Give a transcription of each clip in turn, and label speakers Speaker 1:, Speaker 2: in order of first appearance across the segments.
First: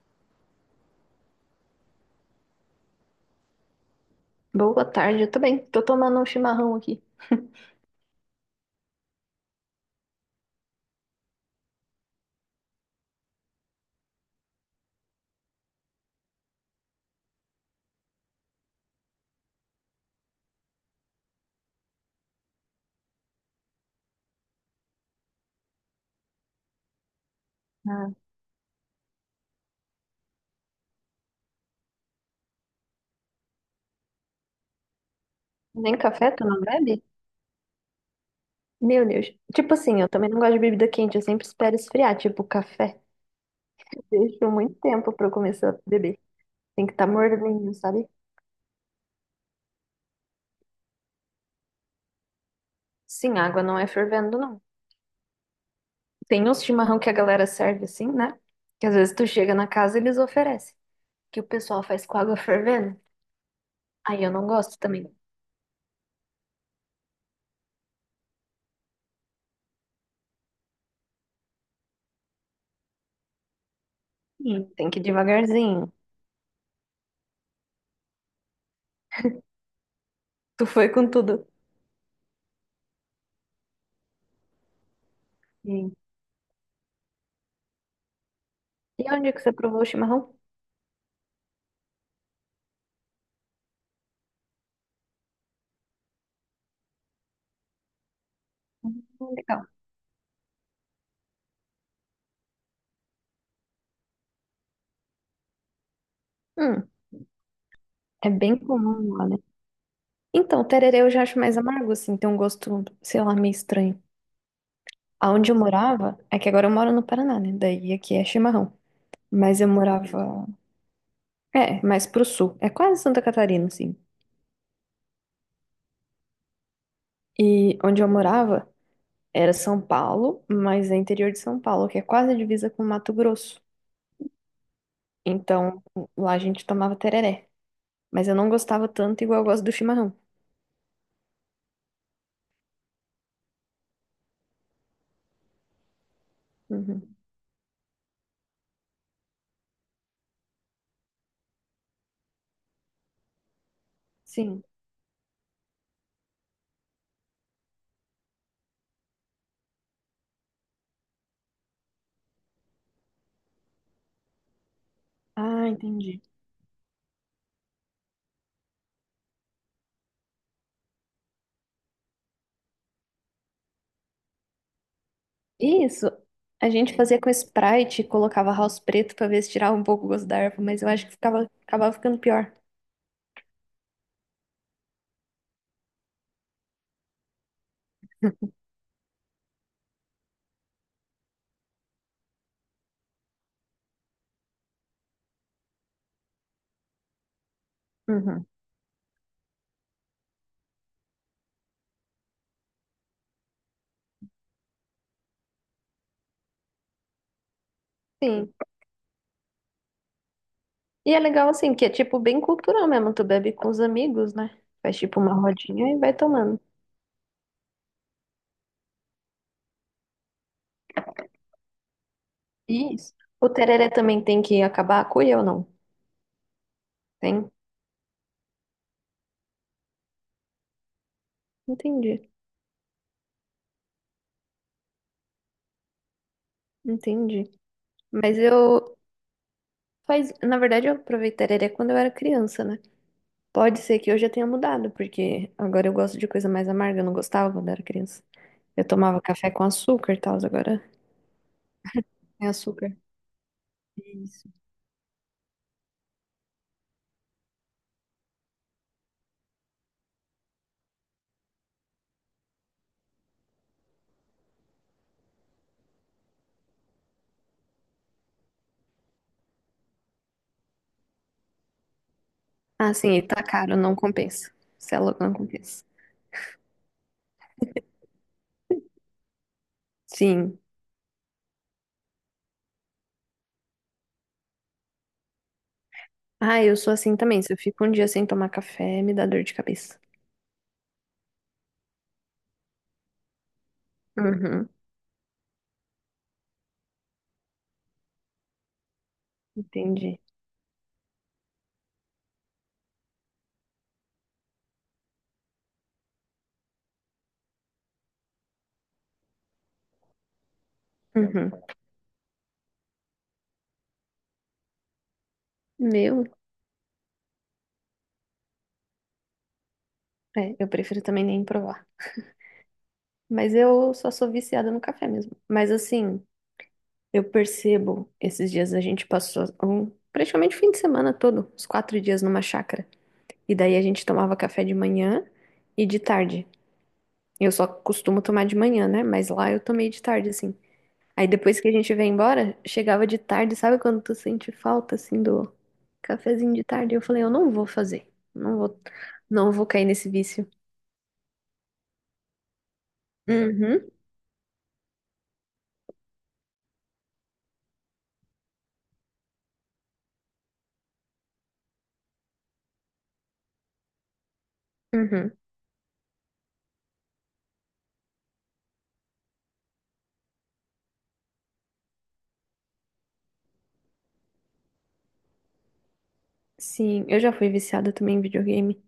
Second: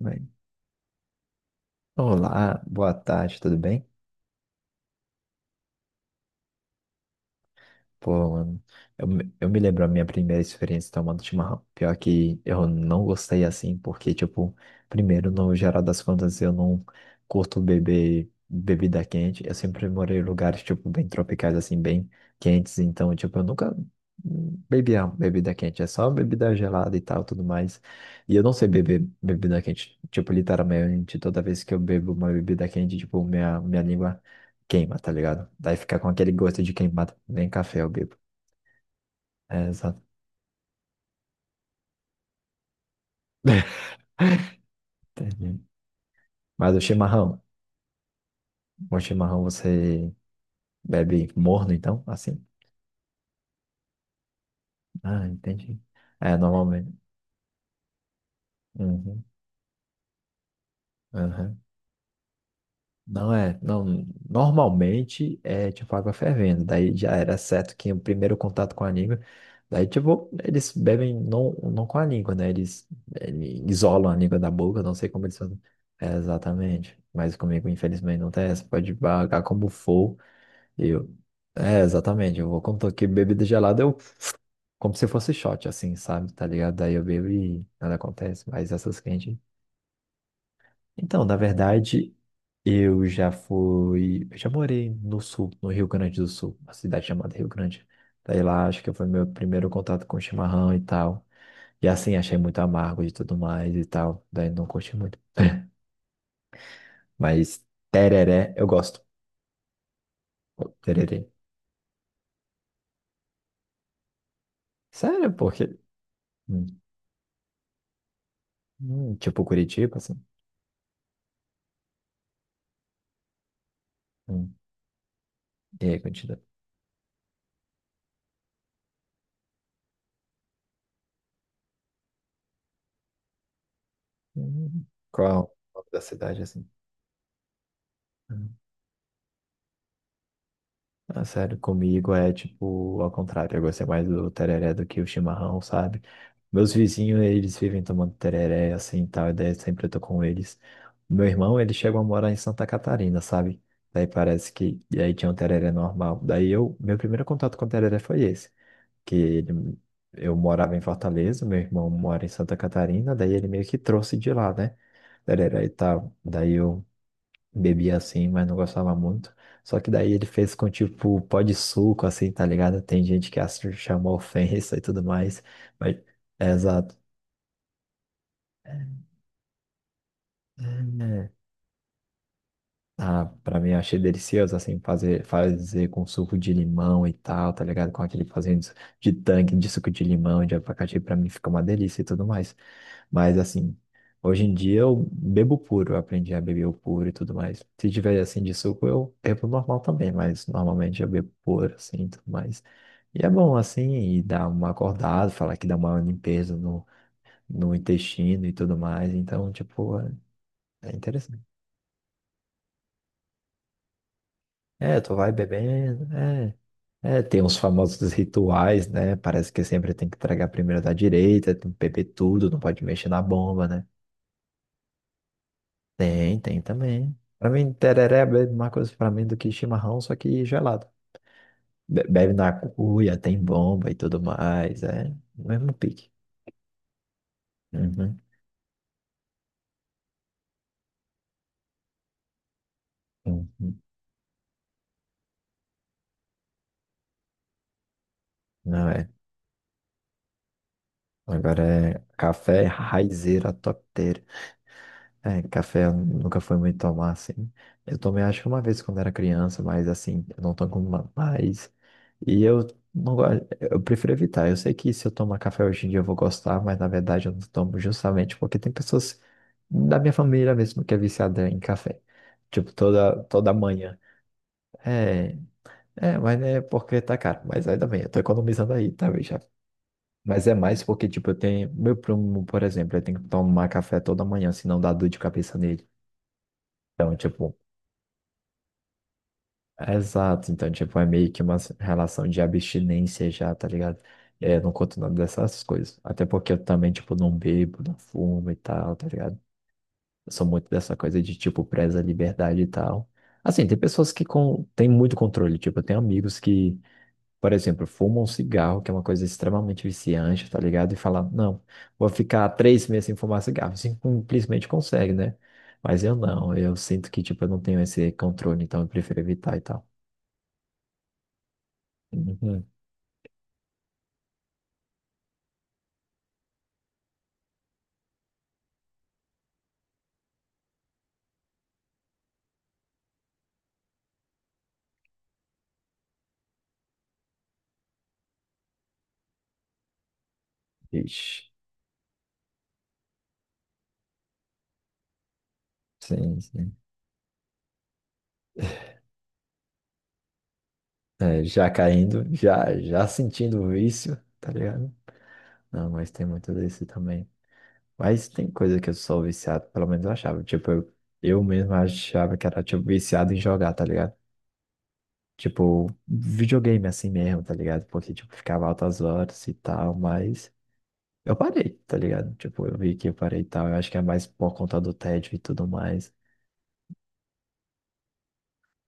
Speaker 1: Bem, olá, boa tarde, tudo bem?
Speaker 2: Boa tarde, eu também. Tô tomando um chimarrão aqui.
Speaker 1: Pô, mano, eu me lembro a minha primeira experiência tomando chimarrão. Pior que eu não gostei assim, porque, tipo, primeiro, no geral das contas, eu não curto beber bebida quente. Eu sempre morei em lugares, tipo, bem tropicais, assim, bem quentes. Então, tipo, eu nunca bebia bebida quente. É só bebida gelada e tal, tudo mais.
Speaker 2: Ah,
Speaker 1: E eu não sei beber bebida quente. Tipo, literalmente, toda vez que eu bebo uma bebida quente, tipo, minha língua queima, tá ligado? Daí
Speaker 2: nem
Speaker 1: fica com
Speaker 2: café
Speaker 1: aquele
Speaker 2: tu não
Speaker 1: gosto de
Speaker 2: bebe?
Speaker 1: queimado. Nem café eu bebo.
Speaker 2: Meu Deus.
Speaker 1: É,
Speaker 2: Tipo assim,
Speaker 1: exato.
Speaker 2: eu também não gosto de bebida quente, eu sempre espero esfriar, tipo café. Deixo muito tempo pra eu
Speaker 1: Entendi.
Speaker 2: começar a beber.
Speaker 1: Mas o
Speaker 2: Tem que estar tá
Speaker 1: chimarrão,
Speaker 2: morninho, sabe?
Speaker 1: o chimarrão você bebe morno, então? Assim?
Speaker 2: Sim, a água não é fervendo, não.
Speaker 1: Ah, entendi. É,
Speaker 2: Tem uns
Speaker 1: normalmente.
Speaker 2: chimarrão que a galera serve assim, né? Que às vezes
Speaker 1: Uhum,
Speaker 2: tu chega na casa e eles oferecem. Que o
Speaker 1: uhum.
Speaker 2: pessoal faz com água fervendo.
Speaker 1: Não é, não,
Speaker 2: Aí eu não gosto também.
Speaker 1: normalmente é tipo água fervendo, daí já era certo que o primeiro contato com a língua, daí tipo, eles bebem não, não com a língua, né? Eles isolam a língua da
Speaker 2: Sim.
Speaker 1: boca,
Speaker 2: Tem
Speaker 1: não
Speaker 2: que ir
Speaker 1: sei como eles fazem.
Speaker 2: devagarzinho.
Speaker 1: É, exatamente, mas comigo infelizmente não tem essa, pode pagar como for,
Speaker 2: Tu foi com
Speaker 1: eu,
Speaker 2: tudo.
Speaker 1: é, exatamente, eu vou, como tô aqui bebida gelada, como se fosse shot,
Speaker 2: Sim.
Speaker 1: assim, sabe, tá ligado? Daí eu bebo e nada acontece, mas essas
Speaker 2: E onde
Speaker 1: quentes
Speaker 2: que você provou o chimarrão?
Speaker 1: então, na verdade, eu já fui. Eu já morei no sul, no Rio Grande do Sul, uma cidade chamada Rio Grande. Daí lá, acho que
Speaker 2: Hum,
Speaker 1: foi meu
Speaker 2: Legal.
Speaker 1: primeiro contato com chimarrão e tal. E assim, achei muito amargo e tudo mais e tal. Daí não curti muito.
Speaker 2: Hum.
Speaker 1: Mas
Speaker 2: É
Speaker 1: tereré,
Speaker 2: bem
Speaker 1: eu gosto.
Speaker 2: comum, olha. Então,
Speaker 1: Pô,
Speaker 2: o tererê eu já
Speaker 1: tereré.
Speaker 2: acho mais amargo, assim, tem um gosto, sei lá, meio estranho.
Speaker 1: Sério,
Speaker 2: Aonde eu
Speaker 1: porque.
Speaker 2: morava, é que
Speaker 1: Hum,
Speaker 2: agora eu moro no Paraná, né? Daí aqui é chimarrão.
Speaker 1: tipo
Speaker 2: Mas eu
Speaker 1: Curitiba, assim.
Speaker 2: morava, é, mais pro sul. É quase Santa Catarina, assim.
Speaker 1: Hum. E aí, Curitiba?
Speaker 2: E onde eu morava era São Paulo, mas é interior de São Paulo, que é quase a divisa com Mato Grosso.
Speaker 1: Hum. Qual é o
Speaker 2: Então,
Speaker 1: nome da
Speaker 2: lá a
Speaker 1: cidade,
Speaker 2: gente
Speaker 1: assim?
Speaker 2: tomava tereré. Mas eu não
Speaker 1: Hum.
Speaker 2: gostava tanto igual eu gosto do chimarrão.
Speaker 1: Ah, sério, comigo é tipo ao contrário. Eu gostei mais do tereré do que o chimarrão, sabe? Meus
Speaker 2: Uhum.
Speaker 1: vizinhos, eles vivem tomando tereré, assim, e tal, e daí sempre eu tô com eles. Meu irmão, ele chegou a morar em Santa Catarina, sabe? Daí
Speaker 2: Sim.
Speaker 1: e aí tinha um tereré normal. Meu primeiro contato com o tereré foi esse. Que ele... eu morava em Fortaleza, meu irmão mora em Santa Catarina, daí ele meio que trouxe de lá, né? Tereré
Speaker 2: Ah,
Speaker 1: e tal.
Speaker 2: entendi.
Speaker 1: Bebia assim, mas não gostava muito. Só que daí ele fez com tipo pó de suco, assim, tá ligado? Tem gente que chamou ofensa e tudo mais. Mas,
Speaker 2: Isso,
Speaker 1: é,
Speaker 2: a gente
Speaker 1: exato.
Speaker 2: fazia com Sprite e colocava house preto pra ver se tirava um pouco o gosto da erva, mas eu acho que
Speaker 1: É,
Speaker 2: ficava, acabava ficando pior.
Speaker 1: ah, pra mim eu achei delicioso, assim, fazer com suco de limão e tal, tá ligado? Com aquele fazendo de tanque de suco de limão, de abacaxi, pra mim fica uma delícia e tudo mais. Mas, assim, hoje em dia eu bebo puro, eu aprendi a beber o puro e tudo mais. Se tiver, assim,
Speaker 2: Uhum.
Speaker 1: de suco, eu bebo normal também, mas normalmente eu bebo puro, assim, e tudo mais. E é bom, assim, e dá uma acordada, falar que dá uma limpeza no intestino
Speaker 2: Sim.
Speaker 1: e tudo mais, então, tipo, é
Speaker 2: E é
Speaker 1: interessante.
Speaker 2: legal assim, que é tipo bem cultural mesmo, tu bebe com os amigos, né? Faz
Speaker 1: É, tu
Speaker 2: tipo
Speaker 1: vai
Speaker 2: uma rodinha e
Speaker 1: bebendo,
Speaker 2: vai
Speaker 1: é.
Speaker 2: tomando.
Speaker 1: É, tem uns famosos rituais, né? Parece que sempre tem que tragar primeiro da direita, tem que beber tudo, não pode mexer
Speaker 2: Isso.
Speaker 1: na
Speaker 2: O
Speaker 1: bomba, né?
Speaker 2: tereré também tem que acabar a cuia ou não?
Speaker 1: Tem, tem também. Pra
Speaker 2: Tem?
Speaker 1: mim, tereré é a mesma coisa pra mim do que chimarrão, só que gelado.
Speaker 2: Entendi,
Speaker 1: Bebe na cuia, tem bomba e tudo mais, é o mesmo pique.
Speaker 2: entendi.
Speaker 1: Uhum,
Speaker 2: Mas eu faz, na verdade eu provei tereré quando eu era criança, né? Pode
Speaker 1: uhum.
Speaker 2: ser que eu já tenha mudado, porque agora eu gosto de coisa mais amarga, eu não gostava quando era criança. Eu
Speaker 1: Não é.
Speaker 2: tomava café com açúcar e tal, agora
Speaker 1: Agora é
Speaker 2: é
Speaker 1: café
Speaker 2: açúcar.
Speaker 1: raizeira top.
Speaker 2: Isso.
Speaker 1: É, café eu nunca foi muito tomar, assim. Eu tomei acho que uma vez quando era criança, mas assim, eu não tomo mais. E eu não gosto, eu prefiro evitar. Eu sei que se eu tomar café hoje em dia eu vou gostar, mas na verdade eu não tomo justamente porque tem pessoas da minha família mesmo que é viciada em café. Tipo,
Speaker 2: Ah, sim, e
Speaker 1: toda,
Speaker 2: tá
Speaker 1: toda
Speaker 2: caro, não
Speaker 1: manhã.
Speaker 2: compensa. Você é louco, não
Speaker 1: É,
Speaker 2: compensa.
Speaker 1: é, mas né, porque tá caro. Mas ainda bem, eu tô economizando aí, tá, já. Mas é
Speaker 2: Sim.
Speaker 1: mais porque, tipo, eu tenho. Meu primo, por exemplo, ele tem que tomar café toda manhã, senão dá dor de cabeça nele.
Speaker 2: Ah, eu sou assim
Speaker 1: Então,
Speaker 2: também. Se
Speaker 1: tipo,
Speaker 2: eu fico um dia sem tomar café, me dá dor de
Speaker 1: é,
Speaker 2: cabeça.
Speaker 1: exato, então, tipo, é meio que uma relação de abstinência já, tá ligado? É,
Speaker 2: Uhum,
Speaker 1: não conto nada dessas coisas. Até porque eu também, tipo, não bebo, não fumo e tal, tá ligado?
Speaker 2: entendi.
Speaker 1: Eu sou muito dessa coisa de, tipo, preza a liberdade e tal. Assim, tem pessoas que têm muito controle, tipo, eu tenho amigos que, por exemplo, fumam um cigarro, que é uma coisa extremamente viciante, tá ligado? E falam,
Speaker 2: Uhum.
Speaker 1: não, vou ficar 3 meses sem fumar cigarro. Assim, simplesmente consegue, né? Mas eu
Speaker 2: Meu,
Speaker 1: não, eu sinto que, tipo, eu não tenho esse controle, então eu prefiro evitar e tal.
Speaker 2: é, eu prefiro também nem provar.
Speaker 1: Uhum.
Speaker 2: Mas eu só sou viciada no café mesmo. Mas assim, eu percebo, esses dias a gente passou um- praticamente o fim de semana todo, os quatro dias numa chácara. E daí a gente tomava café de manhã e de tarde. Eu só costumo tomar de manhã, né? Mas lá eu tomei de tarde, assim. Aí
Speaker 1: Ixi,
Speaker 2: depois que a gente veio embora, chegava de tarde, sabe quando tu sente falta, assim, do
Speaker 1: sim,
Speaker 2: cafezinho de
Speaker 1: sim.
Speaker 2: tarde? Eu falei, eu não vou fazer. Não vou, não vou cair nesse vício.
Speaker 1: É, já caindo, já, já sentindo o
Speaker 2: Uhum,
Speaker 1: vício, tá ligado? Não, mas tem muito desse também. Mas tem coisa que eu sou viciado, pelo menos eu achava. Tipo, eu mesmo achava que era, tipo, viciado em jogar, tá ligado?
Speaker 2: uhum.
Speaker 1: Tipo, videogame assim mesmo, tá ligado? Porque, tipo, ficava altas horas e tal, mas eu parei, tá ligado? Tipo, eu vi que eu parei e tal. Eu acho que é mais por conta do tédio e tudo mais.
Speaker 2: Sim, eu já fui viciada também em videogame.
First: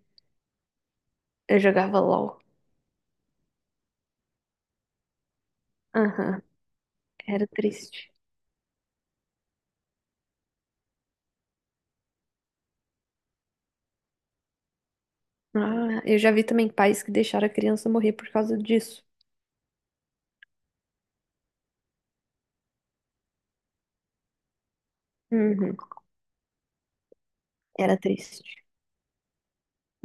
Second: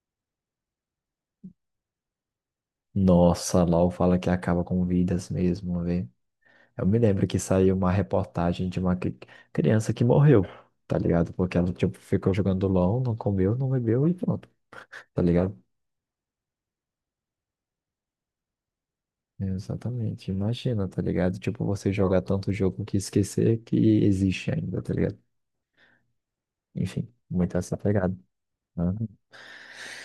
Speaker 2: Eu jogava LOL.
Speaker 1: Nossa, LOL fala que acaba com vidas mesmo, velho.
Speaker 2: Aham,
Speaker 1: Eu me lembro que
Speaker 2: era
Speaker 1: saiu uma
Speaker 2: triste.
Speaker 1: reportagem de uma criança que morreu, tá ligado? Porque ela, tipo, ficou jogando LOL, não comeu, não bebeu e pronto, tá ligado?
Speaker 2: Ah, eu já vi também pais que deixaram a criança morrer por causa disso.
Speaker 1: Exatamente, imagina, tá ligado? Tipo, você jogar tanto jogo que esquecer que existe ainda, tá ligado?
Speaker 2: Uhum,
Speaker 1: Enfim, muito essa
Speaker 2: era
Speaker 1: pegada,
Speaker 2: triste.
Speaker 1: né?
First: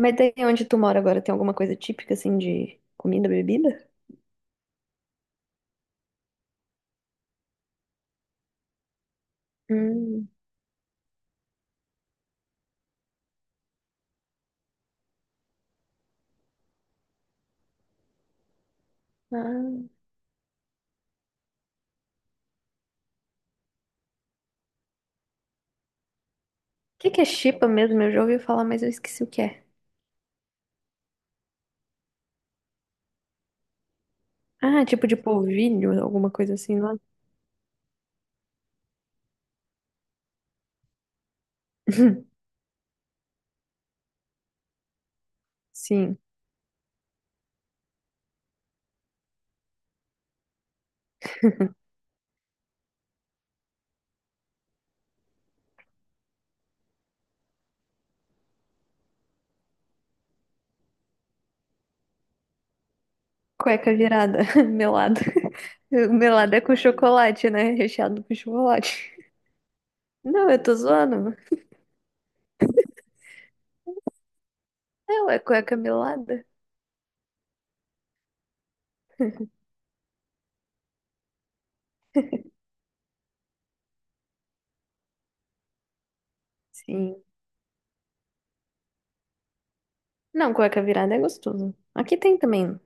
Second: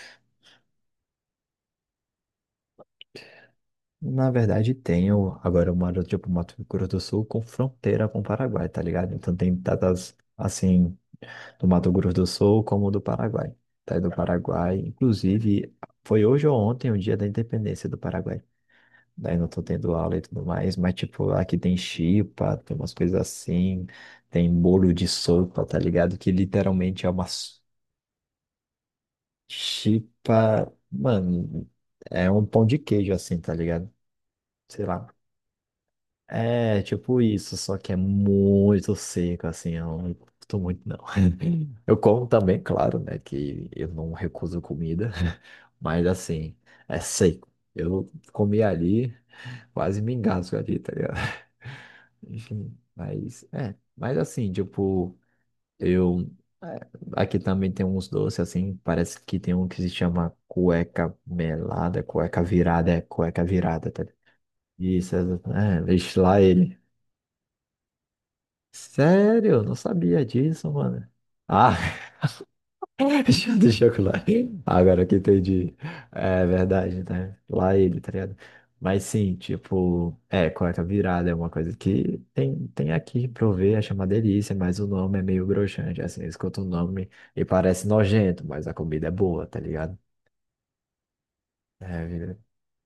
Speaker 2: Mas daí onde tu mora agora, tem alguma coisa típica, assim, de comida, bebida?
Speaker 1: Na verdade, tenho. Agora eu moro, tipo, Mato Grosso do Sul com fronteira com o Paraguai, tá ligado? Então tem datas,
Speaker 2: Hum,
Speaker 1: assim, do Mato Grosso do Sul como do Paraguai. Daí do Paraguai, inclusive, foi hoje ou ontem o dia da independência do Paraguai. Daí não tô
Speaker 2: ah.
Speaker 1: tendo
Speaker 2: O
Speaker 1: aula e tudo mais, mas tipo, aqui tem chipa, tem umas coisas assim, tem bolo de sopa, tá ligado? Que literalmente
Speaker 2: que
Speaker 1: é
Speaker 2: que
Speaker 1: uma
Speaker 2: é chipa mesmo? Eu já ouvi falar, mas eu esqueci o que é.
Speaker 1: chipa, mano, é um pão de queijo assim, tá ligado?
Speaker 2: Ah,
Speaker 1: Sei
Speaker 2: tipo
Speaker 1: lá.
Speaker 2: de polvilho, alguma coisa assim,
Speaker 1: É,
Speaker 2: não é?
Speaker 1: tipo isso, só que é muito seco, assim, eu não curto muito, não. Eu como também, claro, né, que eu não recuso comida, mas
Speaker 2: Sim.
Speaker 1: assim, é seco. Eu comi ali, quase me engasgo ali, tá ligado? Enfim, mas, é, mas assim, tipo, eu... é, aqui também tem uns doces, assim, parece que tem um que se chama cueca melada, cueca virada, é cueca virada,
Speaker 2: Cueca
Speaker 1: tá ligado?
Speaker 2: virada,
Speaker 1: Isso,
Speaker 2: melado
Speaker 1: é, é, deixa lá
Speaker 2: melado é com
Speaker 1: ele.
Speaker 2: chocolate, né? Recheado com chocolate.
Speaker 1: Sério? Não sabia
Speaker 2: Não, eu
Speaker 1: disso,
Speaker 2: tô
Speaker 1: mano.
Speaker 2: zoando.
Speaker 1: Ah, deixa eu lá. Agora que
Speaker 2: É, ué,
Speaker 1: entendi.
Speaker 2: cueca melada.
Speaker 1: É verdade, né? Lá ele, tá ligado? Mas sim, tipo, é, cueca virada é uma coisa que tem, aqui pra eu ver, é uma delícia, mas o nome é meio broxante, assim, escuta o nome
Speaker 2: Sim.
Speaker 1: e parece nojento, mas a comida é boa, tá ligado?
Speaker 2: Não, cueca virada é gostoso.
Speaker 1: É,
Speaker 2: Aqui tem também.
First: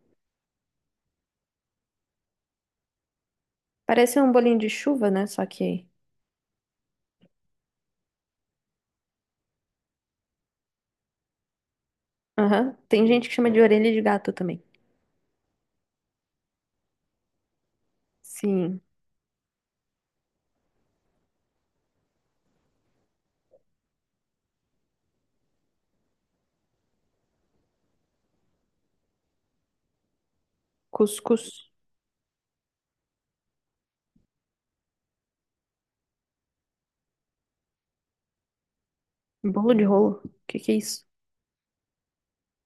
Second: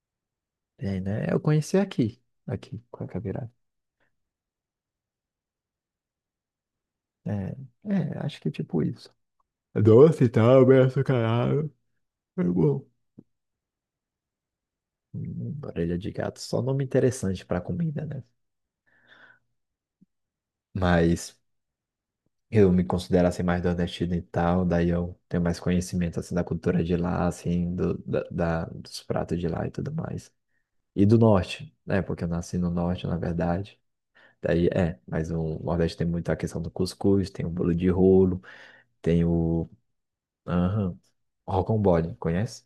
Speaker 1: tem, né? Eu conheci aqui, cueca virada.
Speaker 2: Parece um bolinho de chuva, né? Só que.
Speaker 1: É, é, acho que tipo isso. Doce e tal, bem açucarado. É
Speaker 2: Aham.
Speaker 1: bom.
Speaker 2: Tem gente que chama de orelha de gato também.
Speaker 1: Orelha de gato, só nome interessante para comida, né?
Speaker 2: Sim.
Speaker 1: Mas eu me considero assim mais do nordestino e tal, daí eu tenho mais conhecimento assim da cultura de lá, assim, dos pratos de lá e tudo mais. E do
Speaker 2: Cuscuz.
Speaker 1: norte, né? Porque eu nasci no norte, na verdade. Daí é, mas o Nordeste tem muito a questão do cuscuz, tem o bolo de rolo, tem o.
Speaker 2: Bolo de rolo. O que que é
Speaker 1: aham,
Speaker 2: isso?
Speaker 1: rocambole, conhece?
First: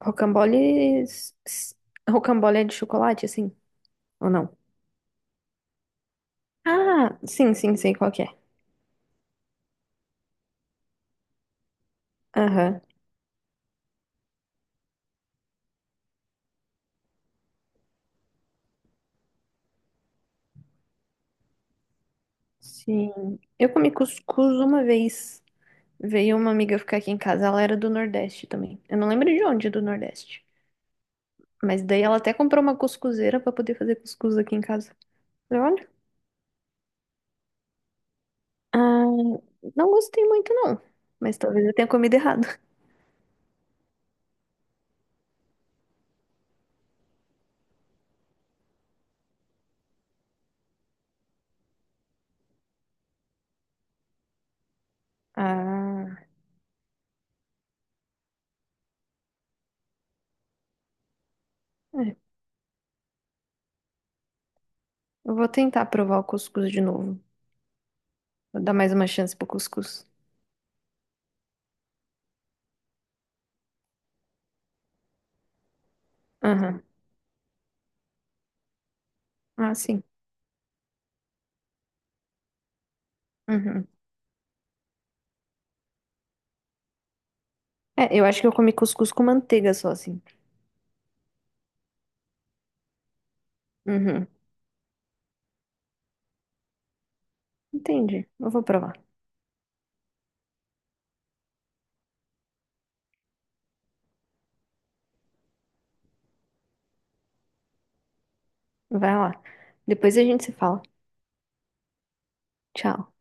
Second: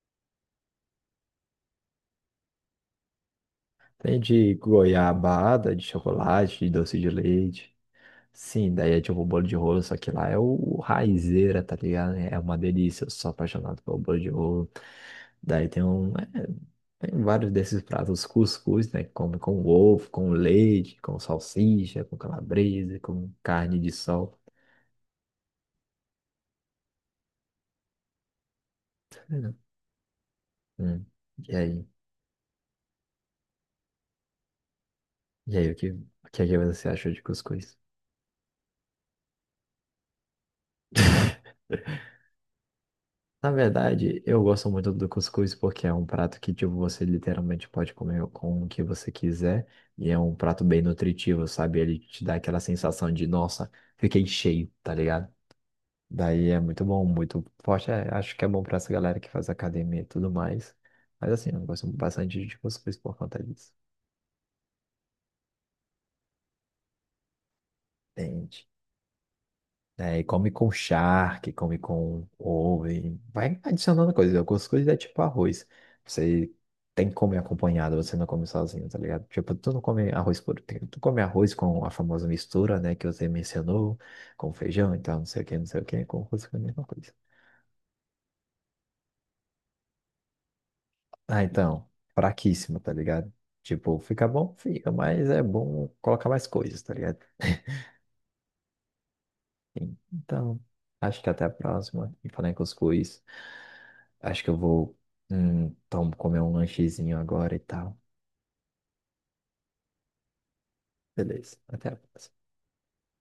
Speaker 2: Rocambole. S- Rocambole é de chocolate, assim?
Speaker 1: Tem
Speaker 2: Ou
Speaker 1: de
Speaker 2: não?
Speaker 1: goiabada, de chocolate, de doce de
Speaker 2: Ah, sim,
Speaker 1: leite.
Speaker 2: sim, sei qual que é.
Speaker 1: Sim, daí é tipo o bolo de rolo, só que lá é o raizeira, tá ligado? É uma
Speaker 2: Aham.
Speaker 1: delícia, eu sou apaixonado pelo bolo de rolo. Daí tem um. É, Tem vários desses pratos, cuscuz, né? Que come com ovo, com leite, com salsicha, com calabresa, com
Speaker 2: Sim. Eu
Speaker 1: carne de
Speaker 2: comi
Speaker 1: sol.
Speaker 2: cuscuz uma vez. Veio uma amiga ficar aqui em casa, ela era do Nordeste também. Eu não lembro de onde do Nordeste.
Speaker 1: Hum. E
Speaker 2: Mas
Speaker 1: aí?
Speaker 2: daí ela até comprou uma cuscuzeira pra poder fazer cuscuz aqui em casa.
Speaker 1: E
Speaker 2: Falei,
Speaker 1: aí, o
Speaker 2: olha.
Speaker 1: que, o que é que você achou de cuscuz?
Speaker 2: Ah, não gostei muito, não. Mas talvez eu tenha comido errado.
Speaker 1: Na verdade, eu gosto muito do cuscuz porque é um prato que, tipo, você literalmente pode comer com o que você quiser e é um prato bem nutritivo, sabe? Ele te dá aquela sensação de, nossa, fiquei cheio, tá ligado?
Speaker 2: Ah,
Speaker 1: Daí é muito bom, muito forte. É, acho que é bom pra essa galera que faz academia e tudo mais. Mas assim, eu gosto
Speaker 2: é.
Speaker 1: bastante de cuscuz por conta disso.
Speaker 2: Eu vou tentar provar o cuscuz de novo. Vou
Speaker 1: Entende?
Speaker 2: dar mais uma chance pro cuscuz.
Speaker 1: É, e come com charque, come com ovo, e vai adicionando coisas. Algumas coisas é tipo arroz. Você
Speaker 2: Aham.
Speaker 1: tem que comer acompanhado, você não come sozinho, tá ligado? Tipo, tu
Speaker 2: Ah,
Speaker 1: não
Speaker 2: sim.
Speaker 1: come arroz por tempo. Tu come arroz com a famosa mistura, né, que você
Speaker 2: Uhum.
Speaker 1: mencionou, com feijão, então não sei o que, não sei o que, com arroz com a mesma coisa.
Speaker 2: É, eu acho que eu comi cuscuz com manteiga só, assim.
Speaker 1: Ah, então, fraquíssimo, tá ligado? Tipo,
Speaker 2: Uhum.
Speaker 1: fica bom? Fica, mas é bom colocar mais coisas, tá ligado?
Speaker 2: Entendi. Eu vou provar.
Speaker 1: Então, acho que até a próxima. E falar em cuscuz. Acho que eu vou, comer um lanchezinho agora e tal.
Speaker 2: Vai lá. Depois a gente se fala.
Speaker 1: Beleza, até a próxima.
Speaker 2: Tchau.